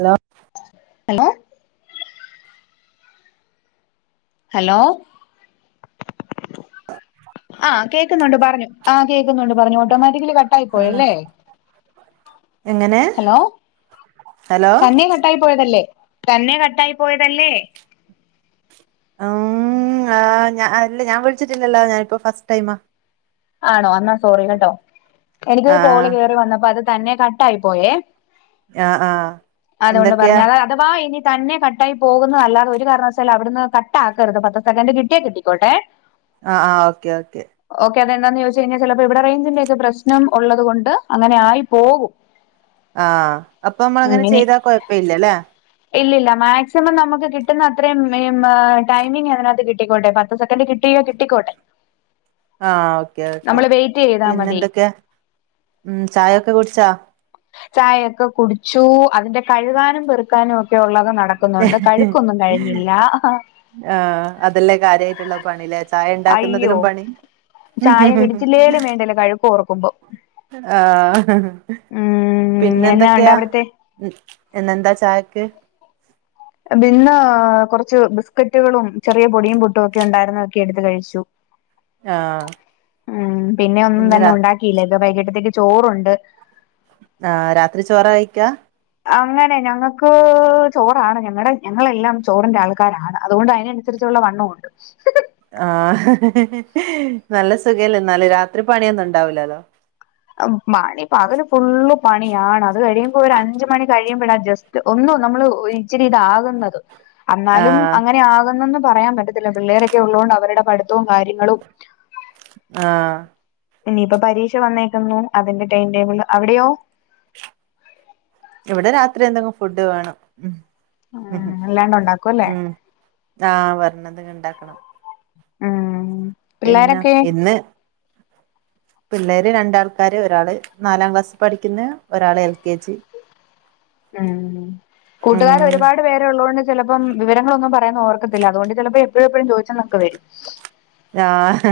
Hello hello hello [inaudible] ആഹ് കേക്ക്ന്നുണ്ട് പറഞ്ഞു ആഹ് കേക്കുന്നുണ്ട് പറഞ്ഞോ ഓട്ടോമാറ്റിക്കലി ആഹ് കട്ടായിപ്പോയല്ലേ എങ്ങനെ ഹലോ ഹലോ തന്നെ കട്ടായി പോയതല്ലേ തന്നെ കട്ടായിപോയതല്ലേ ഉം ഞാൻ ഞാ അല്ല ഞാൻ വിളിച്ചിട്ടില്ലല്ലോ ഞാനിപ്പോ ഫസ്റ്റ് ടൈമാ ആണോ അന്നാ സോറി കേട്ടോ എനിക്കൊരു കോള് ആഹ് കേറി വന്നപ്പോ അത് തന്നെ കട്ടായി പോയേ ആഹ് ആഹ് [inaudible] അതുകൊണ്ട് എന്തൊക്കെയാ പറഞ്ഞാഅത അഥവാ ഇനി തന്നെ കട്ട് കട്ടായി പോകുന്നഅല്ലാതെ ഒരു കാരണവശാലും അവിട്ന്ന് കട്ടാക്കരുത് പത്ത് സെകന്റ് കിട്ടിയെ കിട്ടിക്കോട്ടെ അഹ് ആഹ് ഓക്കേ ഓക്കെ കെതെന്തന്നം ന്ന്ചോയ്ച്ച് കഴിഞ്ഞാ ചെലപ്പോ ഇവിടെ റേഞ്ചിന്റെഒക്കെ പ്രശ്നം ഉള്ളതുകൊണ്ട് അങ്ങന ആയി പോകും ആഹ് അപ്പൊ ഉം അമ്മള്ങ്ങനെ ഇനി ചെയ്താ കൊഴപ്പ ഇല്ലല്ലേ ഇല്ലില്ല മാക്സിമം നമുക്ക് കിട്ടുന്ന അത്രയും ടൈമിംഗങ്ങനെ അത്തികിട്ടിക്കോട്ടെ പത്ത് സെക്കൻഡ് കിട്ട് കിട്ടിയോ കിട്ടിക്കോട്ടെ ആഹ് ഓക്കെ ഓക്കെ നമ്മള് വെയിറ്റ് ചെയ്താ പിന്നെ മതി. എന്തൊക്ക്യെ ഉം ചായൊക്കെ കുട്ച്ചോ ചായ ഒക്കെ കുട്ച്ചു അതിന്റെ കഴുകാനും പെറുക്കാനും ഒക്കെ ഉള്ള ക്കെ നടക്കുന്നുണ്ട് കഴുക്കൊന്നും കഴിഞ്ഞില്ല ആഹ് അതല്ലേ കാര്യായിട്ട്ള്ള പണില്ലേ അയ്യോ! ചായഇണ്ടാക്കുന്നതിലും പണി ഇതിന്റൊക്കെ കഴുക്ക് ഓർക്കുമ്പോ ആഹ് ഹഹ ഉം എന്നാ ഉണ്ട് പിന്നെന്തെക്കെയാ അവിടുത്തെ? ഉം ഇന്നെന്താ ചായക്ക് ബിന്നൊ കുറച്ച് ബിസ്ക്കറ്റുകളും ചെറിയ പൊടിയും പുട്ടും ഒക്കെ ഉണ്ടായിരുന്നൊക്കെ എടുത്ത് കഴിച്ചു [inaudible] ഉം പിന്നെ ഒന്നും ഇന്ന് തന്നെ രാ ഉണ്ടാക്കിയില്ല ഇത് വൈകിട്ടത്തേക്ക് ചോറുണ്ട് ആഹ് രാത്രി ചോറ കഴിക്കാ അങ്ങനെ ഞങ്ങക്ക് ചോറാണ് ഞങ്ങടെ ഞങ്ങളെല്ലാം ചോറിന്റെ ആൾക്കാരാണ്. അതുകൊണ്ട് അയിനൻ രിച്ചുള്ള വണ്ണമുണ്ട്. ആഹ് ഹ് ഹ് നല്ല സുഖല്ലെ ഇന്നാല് രാത്രി പണിയൊന്നും ഉണ്ടാവുല്ലല്ലോ. അ മണി പകല് ഫുള്ള് പണിയാണ് അത് കഴിയുമ്പോ ഒരു അഞ്ച് മണി കഴിയുമ്പോളാ ജസ്റ്റ് ഒന്നോ നമ്മള് ഇച്ചിരി ഇതാകുന്നത് അന്നാലും ആഹ് അങ്ങനെ ആകുന്നന്ന് പറയാൻ പറ്റത്തില്ല പിള്ളേരൊക്കെ ഉള്ളതൊണ്ട് അവരുടെ പഠിത്തവും കാര്യങ്ങളും ആഹ് ഇനിയിപ്പ പരീക്ഷ വന്നേക്കുന്നു അതിന്റെ ടൈം ടേബിൾ. അവിടെയോ? ഇവ്ടെ രാത്രി എന്തങ്ങും ഫുഡ് വേണം ഉം ഉം അല്ലാണ്ട് ഉണ്ടാക്കും അല്ലേ ഉം ആഹ് പറഞ്ഞത് ഇണ്ടാക്കണം. ആഹ് പിന്നെ ഇന്ന് പിള്ളേര് രണ്ടാൾക്കാര് ഒരാള് നാലാം ക്ലാസി പഠിക്ക്ന്ന് ‌ ഒരാള് എൽ കെ ജി ഉം കൂട്ടുകാര് ഉം ഒര്പാട് പേരുള്ളകൊണ്ട് ചെലപ്പം വിവരങ്ങളൊന്നും പറ കാരണം ഓർക്കത്തില്ല അതുകൊണ്ട് ചെലപ്പോ എപ്പഴും എപ്പഴും ചോയിച്ചൊന്നൊക്കെ വരും ആഹ്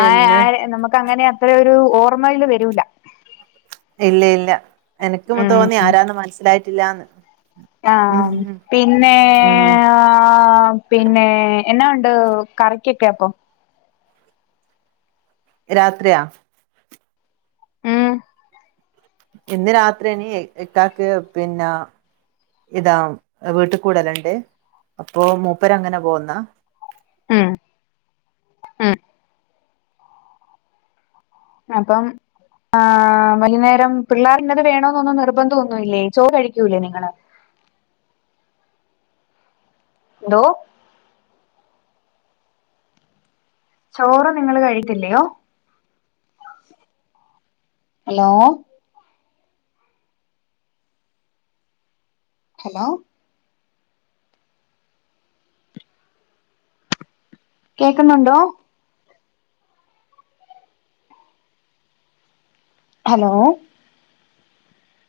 ആഹ് ആഹ് നമുക്ക് അങ്ങനെയാ അത്രയൊരു ഓർമ്മയില് വെരൂല ഇല്ല ഇല്ല എനിക്കും തോന്നി ഉം ആരാന്ന് മനസ്സിലായിട്ടില്ലാന്ന് ഉം ആഹ് പിന്നേ ഉം ആഹ് പിന്നെ എന്നാ ഒണ്ട് കറിക്കൊക്കെ അപ്പൊ രാത്രിയാ ഉം ഇന്ന് രാത്രി ഇനി ഇക്കാക്ക് പിന്നേ ഇതാ വീട്ടിക്കൂടെ രണ്ട് അപ്പോ മൂപ്പര് അങ്ങനെ പോകുന്നതാ ഉം ഉം അപ്പം ആഹ് വലിന്നേരം പിള്ളാരിന്നത് വേണംനൊന്നും നിർബന്ധംവൊന്നുവില്ലേ ചോറ് കഴിക്കൂല്ലേ നിങ്ങള് ന്തോ? ചോറ് നിങ്ങൾ കഴിക്കില്ലയോ ഹലോ ഹലോ കേക്ക്‌ന്നൊണ്ടോ? ഹലോ